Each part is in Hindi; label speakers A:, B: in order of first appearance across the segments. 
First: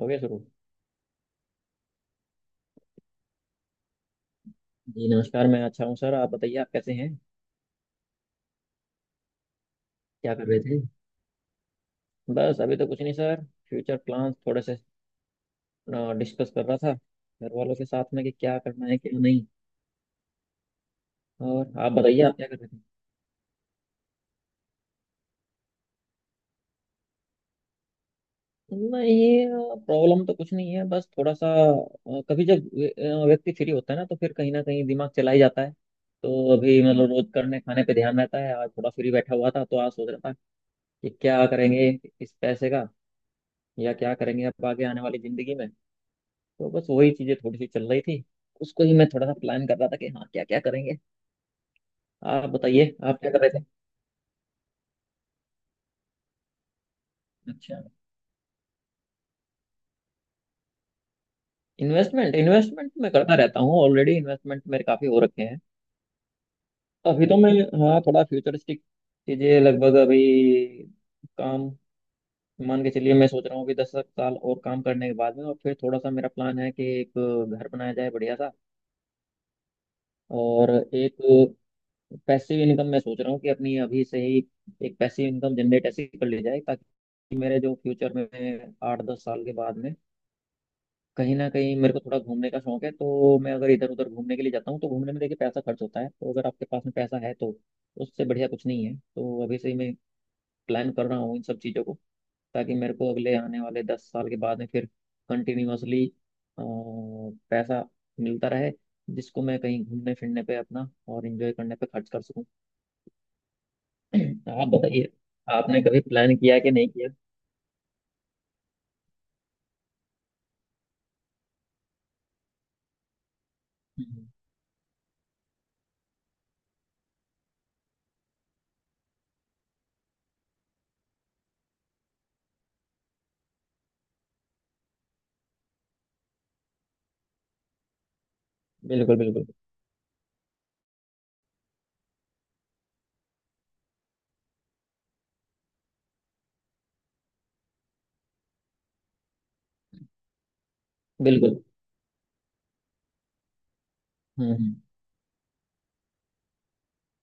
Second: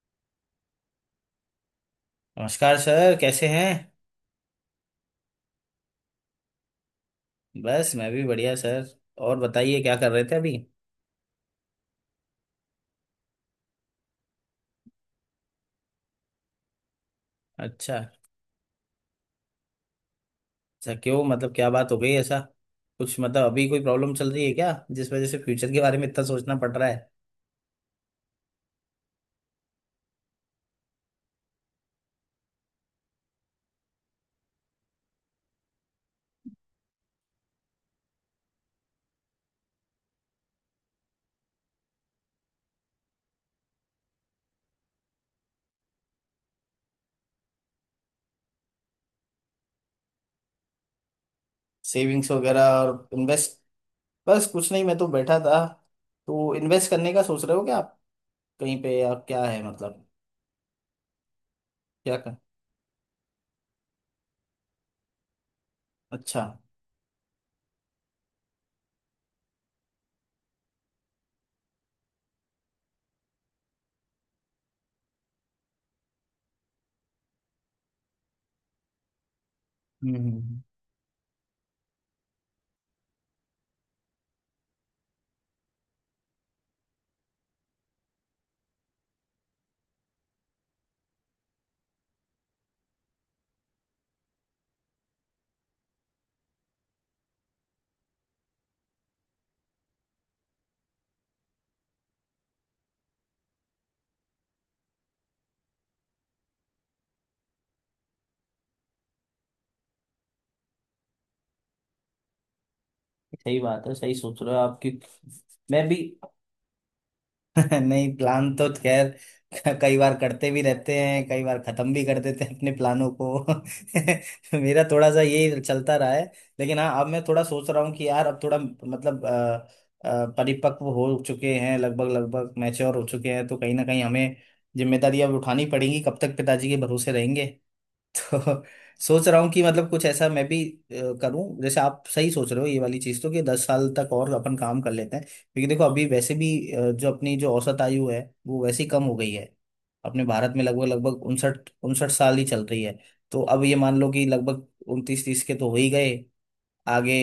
A: हो गया शुरू।
B: नमस्कार सर, कैसे हैं।
A: जी नमस्कार, मैं अच्छा हूँ सर। आप बताइए, आप कैसे हैं?
B: बस मैं भी बढ़िया सर। और बताइए, क्या कर रहे थे
A: क्या कर
B: अभी।
A: रहे थे? बस अभी तो कुछ नहीं सर। फ्यूचर प्लान्स थोड़े से डिस्कस कर रहा था घर वालों के
B: अच्छा।
A: साथ में कि क्या करना है क्या नहीं।
B: अच्छा, क्यों मतलब क्या
A: और
B: बात
A: आप
B: हो गई
A: बताइए, आप
B: ऐसा?
A: क्या कर रहे थे?
B: कुछ मतलब अभी कोई प्रॉब्लम चल रही है क्या, जिस वजह से फ्यूचर के बारे में इतना सोचना पड़ रहा है?
A: नहीं। प्रॉब्लम तो कुछ नहीं है, बस थोड़ा सा कभी जब व्यक्ति फ्री होता है ना तो फिर कहीं ना कहीं दिमाग चला ही जाता है। तो अभी मतलब रोज करने खाने पे ध्यान रहता है, आज थोड़ा फ्री बैठा हुआ था तो आज सोच रहा था कि क्या करेंगे इस पैसे का, या क्या करेंगे अब आगे आने वाली जिंदगी में। तो बस वही चीजें थोड़ी सी चल रही थी, उसको ही मैं थोड़ा सा प्लान कर रहा था कि हाँ क्या क्या करेंगे।
B: सेविंग्स
A: आप
B: वगैरह
A: बताइए,
B: और
A: आप क्या कर रहे
B: इन्वेस्ट।
A: थे?
B: बस कुछ नहीं, मैं तो बैठा था। तो इन्वेस्ट करने का सोच रहे हो क्या
A: अच्छा।
B: आप? कहीं पे, या क्या है मतलब। क्या
A: इन्वेस्टमेंट,
B: कर
A: इन्वेस्टमेंट मैं करता रहता हूँ, ऑलरेडी इन्वेस्टमेंट मेरे काफी हो रखे हैं।
B: अच्छा।
A: अभी तो मैं हाँ थोड़ा फ्यूचरिस्टिक चीजें लगभग अभी काम मान के चलिए, मैं सोच रहा हूँ कि 10 साल और काम करने के बाद में, और फिर थोड़ा सा मेरा प्लान है कि एक घर बनाया जाए बढ़िया सा।
B: हम्म हम्म, हम्म।
A: और एक पैसिव इनकम मैं सोच रहा हूँ कि अपनी अभी से ही एक पैसिव इनकम जनरेट ऐसी कर ली जाए, ताकि मेरे जो फ्यूचर में 8-10 साल के बाद में कहीं ना कहीं मेरे को थोड़ा घूमने का शौक है, तो मैं अगर इधर उधर घूमने के लिए जाता हूँ तो घूमने में देखिए पैसा खर्च होता है, तो अगर आपके पास में पैसा है तो उससे बढ़िया कुछ नहीं है। तो अभी से ही मैं प्लान कर रहा हूँ इन सब चीज़ों को, ताकि मेरे को अगले आने वाले 10 साल के बाद में फिर कंटिन्यूअसली पैसा मिलता रहे जिसको मैं कहीं घूमने फिरने पे अपना और एंजॉय करने पे खर्च कर सकूँ।
B: सही बात है, सही सोच रहे हो
A: आप
B: आपकी।
A: बताइए, आपने
B: मैं भी।
A: कभी प्लान किया कि नहीं किया?
B: नहीं, प्लान तो खैर कई बार करते भी रहते हैं, कई बार खत्म भी कर देते हैं अपने प्लानों को।
A: हम्म।
B: मेरा थोड़ा सा यही चलता रहा है। लेकिन हाँ, अब मैं थोड़ा सोच रहा हूँ कि यार अब थोड़ा मतलब परिपक्व हो चुके हैं, लगभग लगभग मैच्योर हो चुके हैं, तो कहीं ना कहीं हमें जिम्मेदारियां अब उठानी पड़ेंगी, कब तक पिताजी के भरोसे रहेंगे। तो
A: बिल्कुल
B: सोच रहा
A: बिल्कुल।
B: हूँ कि मतलब कुछ ऐसा मैं भी करूँ, जैसे आप सही सोच रहे हो ये वाली चीज़ तो, कि 10 साल तक और अपन काम कर लेते हैं, क्योंकि देखो अभी वैसे भी जो अपनी जो औसत आयु है वो वैसे ही कम हो गई है। अपने भारत में लगभग लगभग
A: बिल्कुल।
B: उनसठ उनसठ साल ही चल रही है। तो अब ये मान लो कि लगभग
A: हम्म।
B: 29-30 के तो हो ही गए आगे।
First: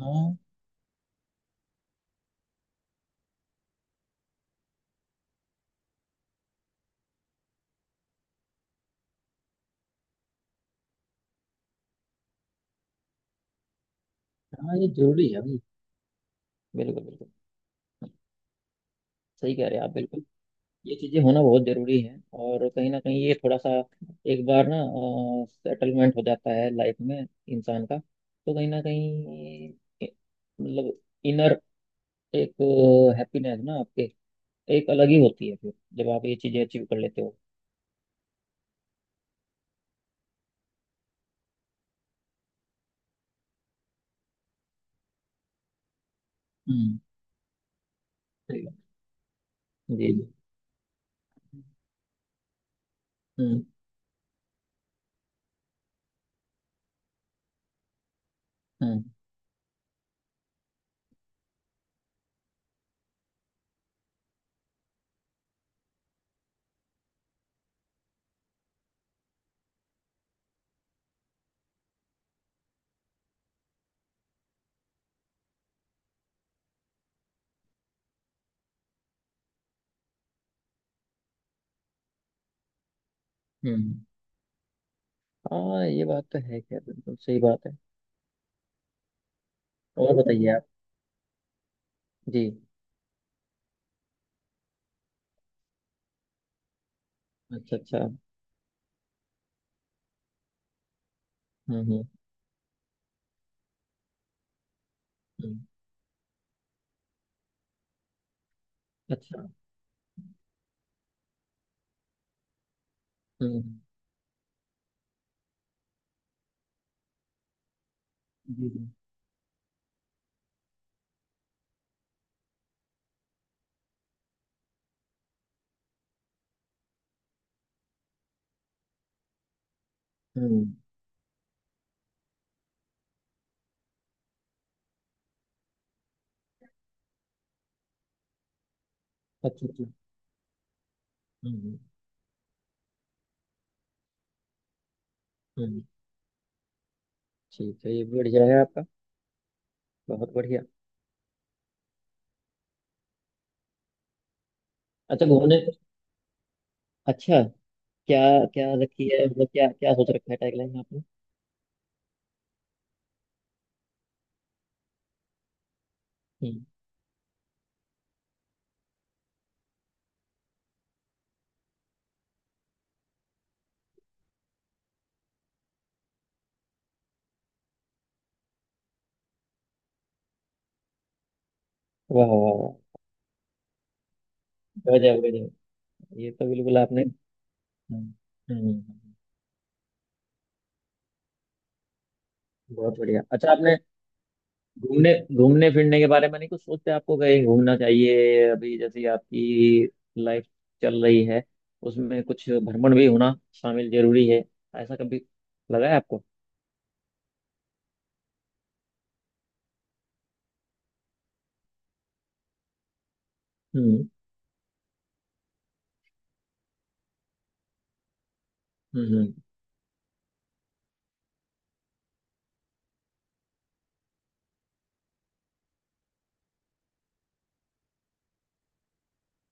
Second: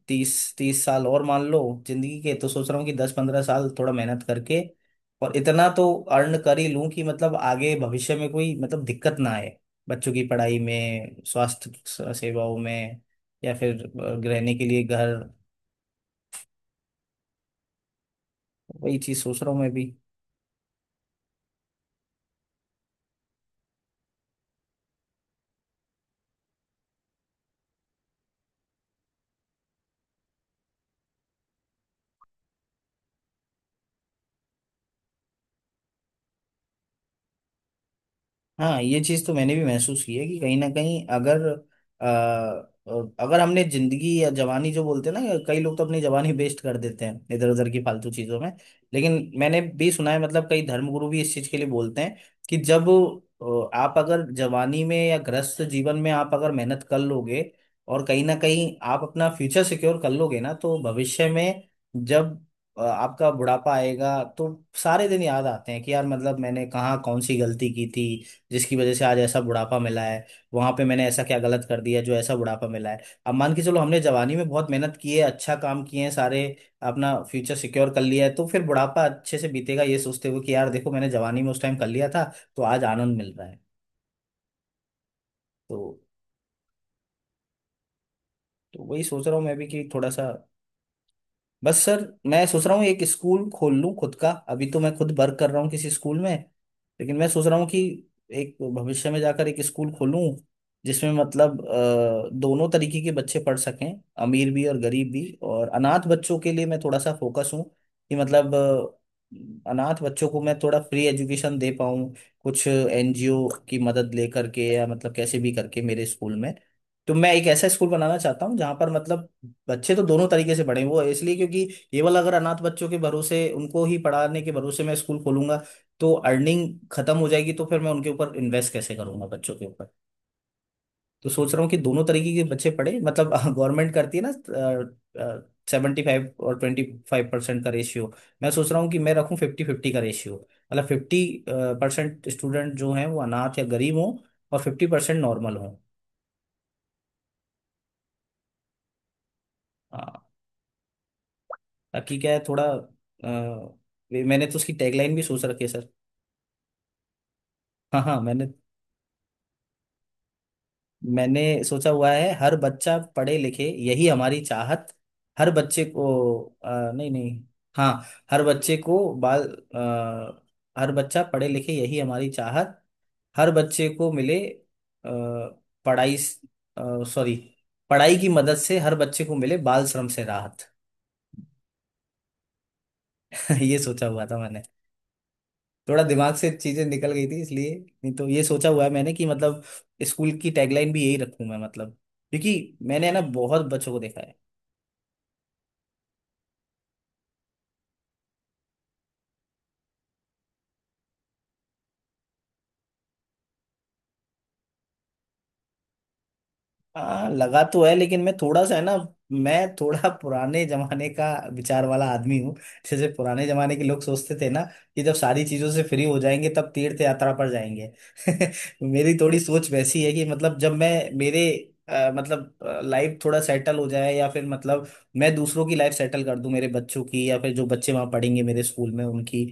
A: हाँ
B: तीस तीस साल और मान लो जिंदगी के। तो सोच रहा हूँ कि 10-15 साल थोड़ा मेहनत करके और इतना तो अर्न कर ही लूं, कि मतलब आगे भविष्य में कोई मतलब दिक्कत ना, बच्चों की पढ़ाई में, स्वास्थ्य सेवाओं में, या फिर रहने के
A: हाँ,
B: लिए
A: ये
B: घर।
A: जरूरी है भाई। बिल्कुल बिल्कुल।
B: वही चीज़ सोच रहा
A: सही
B: हूँ
A: कह
B: मैं
A: रहे
B: भी।
A: हैं आप, बिल्कुल। ये चीजें होना बहुत जरूरी है, और कहीं ना कहीं ये थोड़ा सा एक बार ना सेटलमेंट हो जाता है लाइफ में इंसान का, तो कहीं ना कहीं ए- मतलब इनर एक हैप्पीनेस ना आपके एक अलग ही होती है फिर जब आप ये चीजें अचीव कर लेते हो।
B: हाँ, ये चीज़ तो मैंने भी महसूस की है, कि कहीं ना कहीं अगर अ, अगर हमने जिंदगी या जवानी, जो बोलते हैं ना, कई लोग तो अपनी जवानी वेस्ट कर
A: हम्म,
B: देते हैं इधर उधर की फालतू चीज़ों में।
A: सही बात।
B: लेकिन मैंने भी सुना
A: जी
B: है,
A: जी।
B: मतलब कई धर्मगुरु भी इस चीज़ के लिए बोलते हैं, कि जब
A: हम्म
B: आप अगर जवानी में या ग्रस्त जीवन में आप अगर मेहनत कर लोगे और कहीं ना कहीं आप
A: हम्म
B: अपना फ्यूचर सिक्योर कर लोगे ना, तो भविष्य में जब आपका बुढ़ापा आएगा तो सारे दिन याद आते हैं कि यार मतलब मैंने कहाँ कौन सी गलती की थी, जिसकी वजह से आज ऐसा बुढ़ापा मिला है। वहां पे मैंने ऐसा क्या गलत कर दिया जो ऐसा बुढ़ापा मिला है। अब मान के चलो हमने जवानी में बहुत मेहनत की है, अच्छा काम किए हैं सारे, अपना फ्यूचर सिक्योर कर लिया है, तो फिर बुढ़ापा अच्छे से बीतेगा ये सोचते हुए कि यार देखो मैंने जवानी में उस टाइम कर लिया था, तो आज आनंद मिल रहा है।
A: हम्म।
B: तो,
A: हाँ ये बात तो है, क्या बिल्कुल सही बात है।
B: तो वही सोच रहा हूँ मैं भी, कि थोड़ा
A: और
B: सा
A: बताइए आप।
B: बस सर,
A: जी।
B: मैं सोच रहा हूँ एक स्कूल खोल लूँ खुद का। अभी तो मैं खुद वर्क कर रहा हूँ किसी स्कूल में, लेकिन मैं सोच रहा हूँ
A: अच्छा
B: कि
A: अच्छा।
B: एक भविष्य में जाकर एक स्कूल खोलूँ, जिसमें मतलब
A: हम्म हम्म
B: दोनों तरीके के बच्चे पढ़ सकें, अमीर भी और गरीब भी।
A: हम्म।
B: और अनाथ बच्चों के लिए मैं थोड़ा सा फोकस हूँ, कि मतलब
A: अच्छा।
B: अनाथ बच्चों को मैं थोड़ा फ्री एजुकेशन दे पाऊँ, कुछ एनजीओ की
A: हम्म।
B: मदद ले करके, या मतलब कैसे भी करके मेरे स्कूल में। तो मैं एक ऐसा स्कूल बनाना चाहता हूँ
A: जी
B: जहाँ
A: जी।
B: पर मतलब बच्चे तो दोनों तरीके से पढ़े। वो इसलिए क्योंकि ये वाला अगर अनाथ बच्चों के भरोसे, उनको ही पढ़ाने के भरोसे मैं स्कूल खोलूंगा, तो अर्निंग खत्म हो जाएगी, तो फिर मैं उनके ऊपर इन्वेस्ट कैसे करूंगा, बच्चों के ऊपर।
A: हम्म।
B: तो सोच रहा हूँ कि दोनों तरीके के बच्चे पढ़े, मतलब गवर्नमेंट करती है ना 75 और 25% का रेशियो। मैं सोच रहा हूँ कि मैं रखूँ फिफ्टी
A: अच्छा अच्छा।
B: फिफ्टी का रेशियो, मतलब फिफ्टी
A: हम्म हम्म
B: परसेंट स्टूडेंट जो हैं वो अनाथ या गरीब हों और 50% नॉर्मल हों।
A: हम्म। ठीक है, ये भी बढ़िया है आपका।
B: हाँ,
A: बहुत बढ़िया।
B: ताकि क्या है थोड़ा मैंने तो उसकी टैगलाइन भी
A: अच्छा
B: सोच
A: घूमने।
B: रखी है सर।
A: अच्छा,
B: हाँ हाँ,
A: क्या?
B: मैंने
A: क्या रखी है? मतलब क्या क्या सोच रखा है टैगलाइन आपने?
B: मैंने सोचा हुआ है, हर बच्चा पढ़े लिखे यही हमारी चाहत। हर बच्चे को
A: हम्म।
B: नहीं नहीं। हाँ, हर बच्चे को बाल अ, हर बच्चा पढ़े लिखे यही हमारी चाहत, हर बच्चे को मिले पढ़ाई सॉरी पढ़ाई की मदद से हर बच्चे को मिले बाल श्रम से राहत।
A: वाह वाह वाह।
B: ये सोचा हुआ था,
A: गजब गजब।
B: थोड़ा
A: ये
B: दिमाग
A: तो
B: से
A: बिल्कुल
B: चीजें
A: आपने।
B: निकल गई थी इसलिए।
A: हम्म
B: नहीं तो ये
A: हम्म
B: सोचा
A: हम्म
B: हुआ है मैंने, कि मतलब स्कूल की टैगलाइन भी यही रखूं मैं, मतलब क्योंकि
A: बहुत
B: मैंने, है ना,
A: बढ़िया, अच्छा
B: बहुत
A: आपने।
B: बच्चों को देखा है।
A: घूमने, घूमने फिरने के बारे में नहीं कुछ सोचते? आपको कहीं घूमना चाहिए अभी, जैसे आपकी लाइफ चल रही है उसमें कुछ भ्रमण भी होना शामिल जरूरी है, ऐसा कभी लगा है आपको?
B: हाँ लगा तो है, लेकिन मैं थोड़ा सा, है ना, मैं थोड़ा पुराने जमाने का विचार वाला आदमी हूँ। जैसे पुराने जमाने के लोग
A: हम्म
B: सोचते थे ना, कि जब सारी चीजों से फ्री हो जाएंगे तब तीर्थ यात्रा पर जाएंगे। मेरी
A: हम्म
B: थोड़ी सोच वैसी है, कि मतलब जब मैं मेरे मतलब लाइफ थोड़ा सेटल हो जाए, या फिर मतलब मैं दूसरों की लाइफ सेटल कर दूं, मेरे बच्चों की या फिर जो बच्चे वहां पढ़ेंगे मेरे स्कूल में उनकी,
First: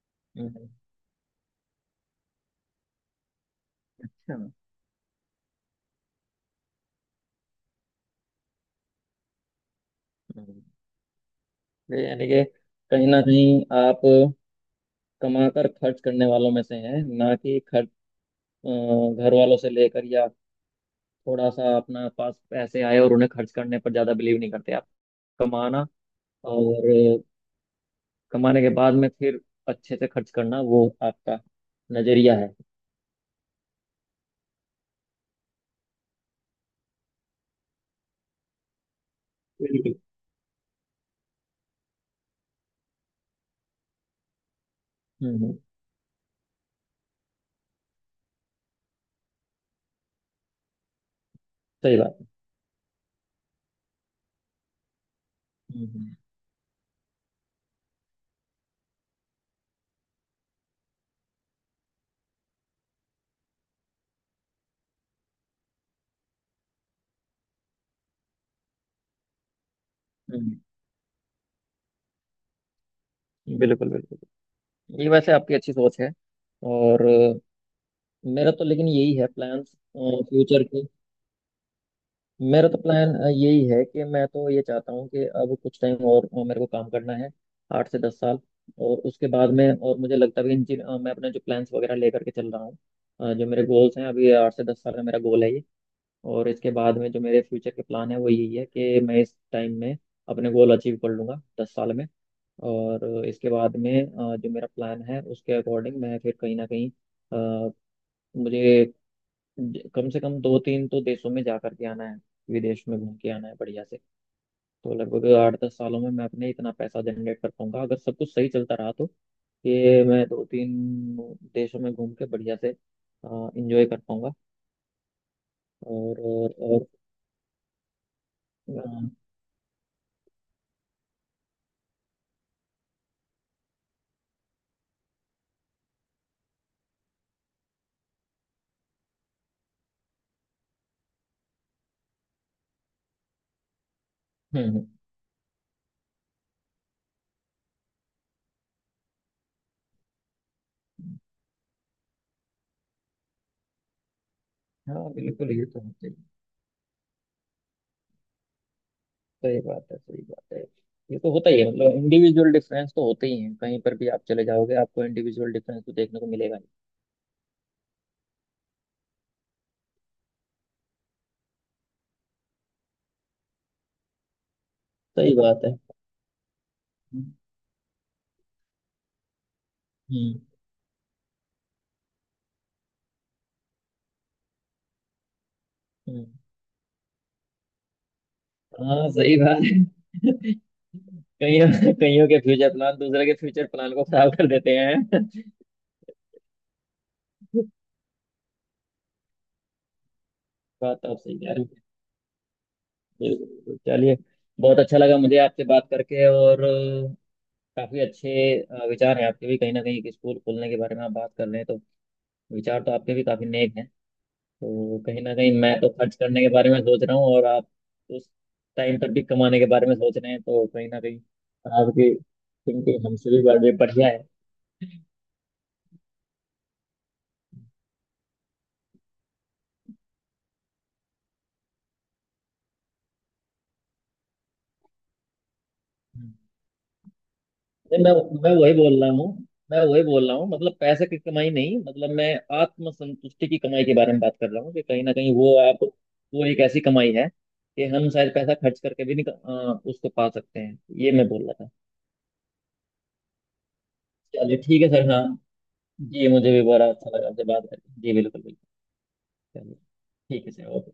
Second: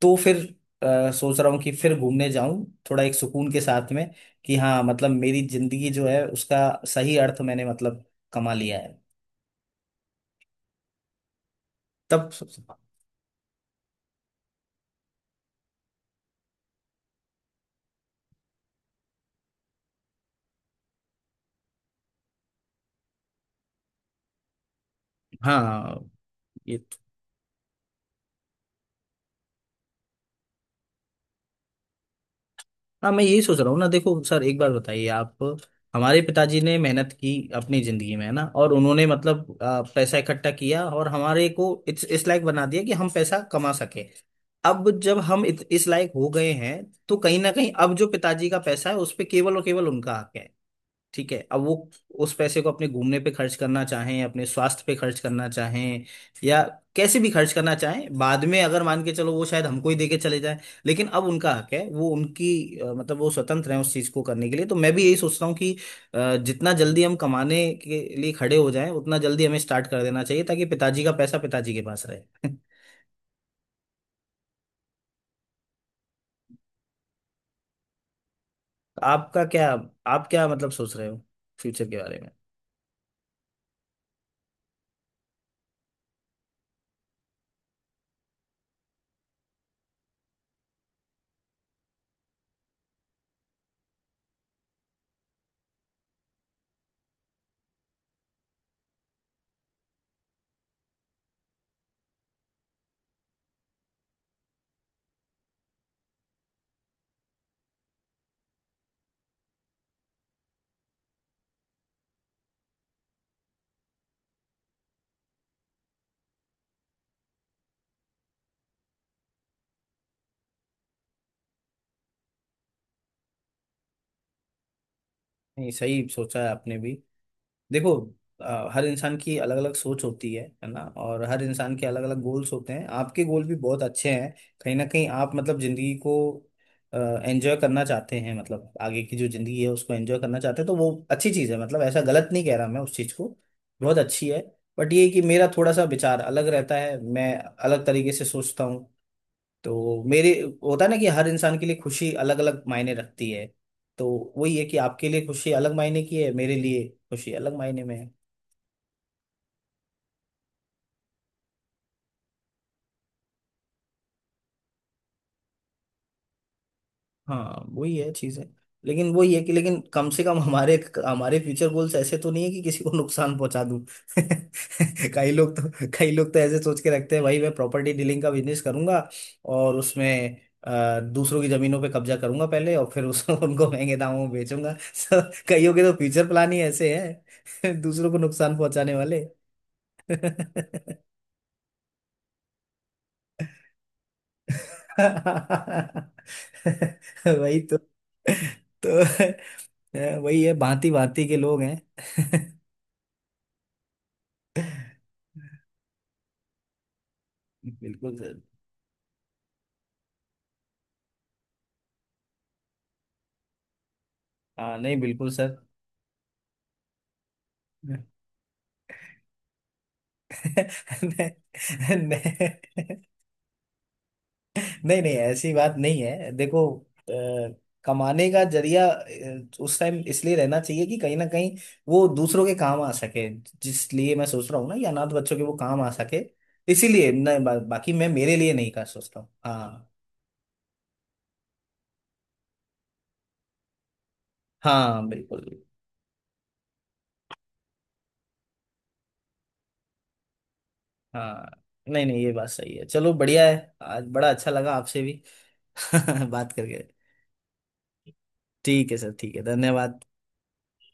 B: तो फिर
A: हम्म। हम्म।
B: सोच रहा हूँ कि फिर घूमने जाऊं, थोड़ा एक सुकून के साथ में,
A: अच्छा।
B: कि हाँ मतलब मेरी जिंदगी जो है उसका सही अर्थ मैंने मतलब कमा लिया है
A: हम्म। ये यानी
B: तब।
A: कि कहीं ना कहीं आप कमाकर खर्च करने वालों में से हैं, ना कि खर्च अ, घर वालों से लेकर, या थोड़ा सा अपना पास पैसे आए और उन्हें खर्च करने पर ज्यादा बिलीव नहीं करते आप। कमाना,
B: हाँ ये तो-
A: और कमाने के बाद में फिर अच्छे से खर्च करना, वो आपका नजरिया है।
B: हाँ, मैं यही सोच रहा हूँ ना। देखो सर, एक बार बताइए आप, हमारे पिताजी ने मेहनत की अपनी जिंदगी में, है ना, और उन्होंने मतलब
A: बिल्कुल।
B: पैसा इकट्ठा किया और हमारे को इस लायक बना दिया कि हम पैसा कमा सके। अब जब
A: हम्म
B: हम
A: हम्म,
B: इस लायक हो गए हैं, तो कहीं ना कहीं अब जो पिताजी का पैसा है, उस पे केवल और केवल उनका हक है। ठीक है, अब वो
A: सही बात है।
B: उस पैसे को अपने घूमने पे खर्च करना चाहें, अपने स्वास्थ्य पे खर्च करना चाहें,
A: हम्म।
B: या कैसे भी खर्च करना चाहें, बाद में अगर मान के चलो वो शायद हमको ही देके चले जाए, लेकिन अब उनका हक है, वो उनकी मतलब वो स्वतंत्र है उस चीज को करने के लिए। तो मैं भी यही सोच रहा हूँ कि जितना जल्दी हम कमाने के लिए खड़े हो जाएं उतना जल्दी हमें स्टार्ट कर देना चाहिए, ताकि पिताजी का पैसा पिताजी के पास रहे।
A: बिल्कुल बिल्कुल। ये वैसे आपकी अच्छी सोच है। और मेरा तो लेकिन यही है
B: आपका
A: प्लान्स
B: क्या, आप क्या
A: फ्यूचर
B: मतलब
A: के।
B: सोच रहे हो फ्यूचर के बारे में?
A: मेरा तो प्लान यही है कि मैं तो ये चाहता हूँ कि अब कुछ टाइम और मेरे को काम करना है, 8 से 10 साल। और उसके बाद में, और मुझे लगता भी मैं अपने जो प्लान्स वगैरह लेकर के चल रहा हूँ, जो मेरे गोल्स हैं, अभी 8 से 10 साल का मेरा गोल है ये। और इसके बाद में जो मेरे फ्यूचर के प्लान है वो यही है कि मैं इस टाइम में अपने गोल अचीव कर लूँगा, 10 साल में। और इसके बाद में जो मेरा प्लान है उसके अकॉर्डिंग मैं फिर कहीं ना कहीं अ, मुझे कम से कम 2-3 तो देशों में जा करके आना है, विदेश में घूम के आना है बढ़िया से। तो लगभग 8-10 सालों में मैं अपने इतना पैसा जनरेट कर पाऊंगा अगर सब कुछ सही चलता रहा तो, कि मैं 2-3 देशों में घूम के बढ़िया से इंजॉय कर पाऊंगा।
B: नहीं, सही
A: और
B: सोचा है
A: और,
B: आपने
A: और
B: भी। देखो हर
A: हम्म।
B: इंसान की अलग अलग सोच होती है ना, और हर इंसान के अलग अलग गोल्स होते हैं। आपके गोल भी बहुत अच्छे हैं, कहीं ना कहीं आप मतलब जिंदगी को एंजॉय करना चाहते हैं, मतलब आगे की जो जिंदगी है उसको एंजॉय करना चाहते हैं, तो वो अच्छी चीज़ है, मतलब ऐसा गलत नहीं कह रहा मैं उस चीज़ को, बहुत अच्छी है।
A: हम्म
B: बट ये है कि मेरा थोड़ा सा विचार अलग रहता है, मैं अलग तरीके से सोचता हूँ। तो मेरे, होता है ना कि हर इंसान के लिए खुशी अलग अलग मायने रखती है, तो वही है कि आपके
A: हाँ
B: लिए
A: बिल्कुल,
B: खुशी
A: ये
B: अलग
A: तो
B: मायने
A: होता ही
B: की
A: है।
B: है, मेरे लिए खुशी अलग मायने में है।
A: सही बात है, सही बात है। ये तो होता ही है, मतलब इंडिविजुअल डिफरेंस तो होते ही हैं, कहीं पर भी आप चले जाओगे आपको इंडिविजुअल डिफरेंस तो देखने को मिलेगा ही।
B: हाँ वही है चीजें, लेकिन वही है कि, लेकिन कम से कम हमारे हमारे फ्यूचर गोल्स ऐसे तो नहीं है कि किसी को नुकसान पहुंचा दूं। कई
A: सही
B: लोग
A: बात है।
B: तो कई लोग तो ऐसे सोच के रखते हैं,
A: हम्म
B: भाई मैं प्रॉपर्टी डीलिंग का बिजनेस करूंगा और उसमें
A: हम्म
B: दूसरों की जमीनों पे कब्जा करूंगा पहले और फिर उस उनको महंगे दामों में बेचूंगा। So, कईयों के तो फ्यूचर
A: हम्म।
B: प्लान ही ऐसे हैं दूसरों को नुकसान पहुंचाने
A: हाँ
B: वाले।
A: सही बात है। कईयों, कईयों के फ्यूचर प्लान दूसरे के फ्यूचर प्लान को खराब कर देते हैं।
B: वही तो वही है, भांति
A: बात तो आप
B: भांति के
A: सही कह
B: लोग
A: रहे
B: हैं।
A: हो, बिल्कुल बिल्कुल। चलिए, बहुत अच्छा लगा मुझे आपसे बात करके। और काफी
B: बिल्कुल
A: अच्छे
B: सर।
A: विचार हैं आपके भी, कहीं ना कहीं एक स्कूल खोलने के बारे में आप बात कर रहे हैं तो विचार तो आपके भी काफी नेक हैं।
B: हाँ,
A: तो
B: नहीं
A: कहीं
B: बिल्कुल
A: ना कहीं
B: सर।
A: मैं तो खर्च करने के बारे में सोच रहा हूँ, और आप उस टाइम पर भी कमाने के बारे में सोच रहे हैं, तो कहीं ना कहीं
B: नहीं,
A: आपकी थिंकिंग हमसे भी बड़े बढ़िया है।
B: नहीं नहीं ऐसी बात नहीं है। देखो अ, कमाने का जरिया उस टाइम इसलिए रहना चाहिए कि कहीं ना कहीं वो दूसरों के काम आ सके, जिसलिए मैं सोच रहा हूँ ना कि अनाथ बच्चों के वो काम आ सके, इसीलिए, नहीं बाकी
A: नहीं,
B: मैं
A: मैं
B: मेरे लिए
A: मैं
B: नहीं
A: वही
B: कर
A: बोल रहा
B: सोचता
A: हूँ।
B: हूँ,
A: मैं
B: हाँ।
A: वही बोल रहा हूँ, मतलब पैसे की कमाई नहीं, मतलब मैं आत्मसंतुष्टि की कमाई के बारे में बात कर रहा हूँ कि कहीं
B: हाँ
A: ना कहीं
B: बिल्कुल।
A: वो आप, वो एक ऐसी कमाई है कि हम शायद पैसा खर्च करके भी नहीं उसको पा सकते हैं। ये मैं
B: हाँ
A: बोल रहा था।
B: नहीं नहीं, ये बात सही है, चलो बढ़िया है। आज बड़ा अच्छा
A: चलिए,
B: लगा
A: ठीक है
B: आपसे
A: सर
B: भी
A: हाँ। जी,
B: बात
A: मुझे भी
B: करके।
A: बड़ा अच्छा लगा आपसे बात करके जी, बिल्कुल बिल्कुल।
B: ठीक है सर, ठीक है,
A: चलिए,
B: धन्यवाद।
A: ठीक है सर, ओके।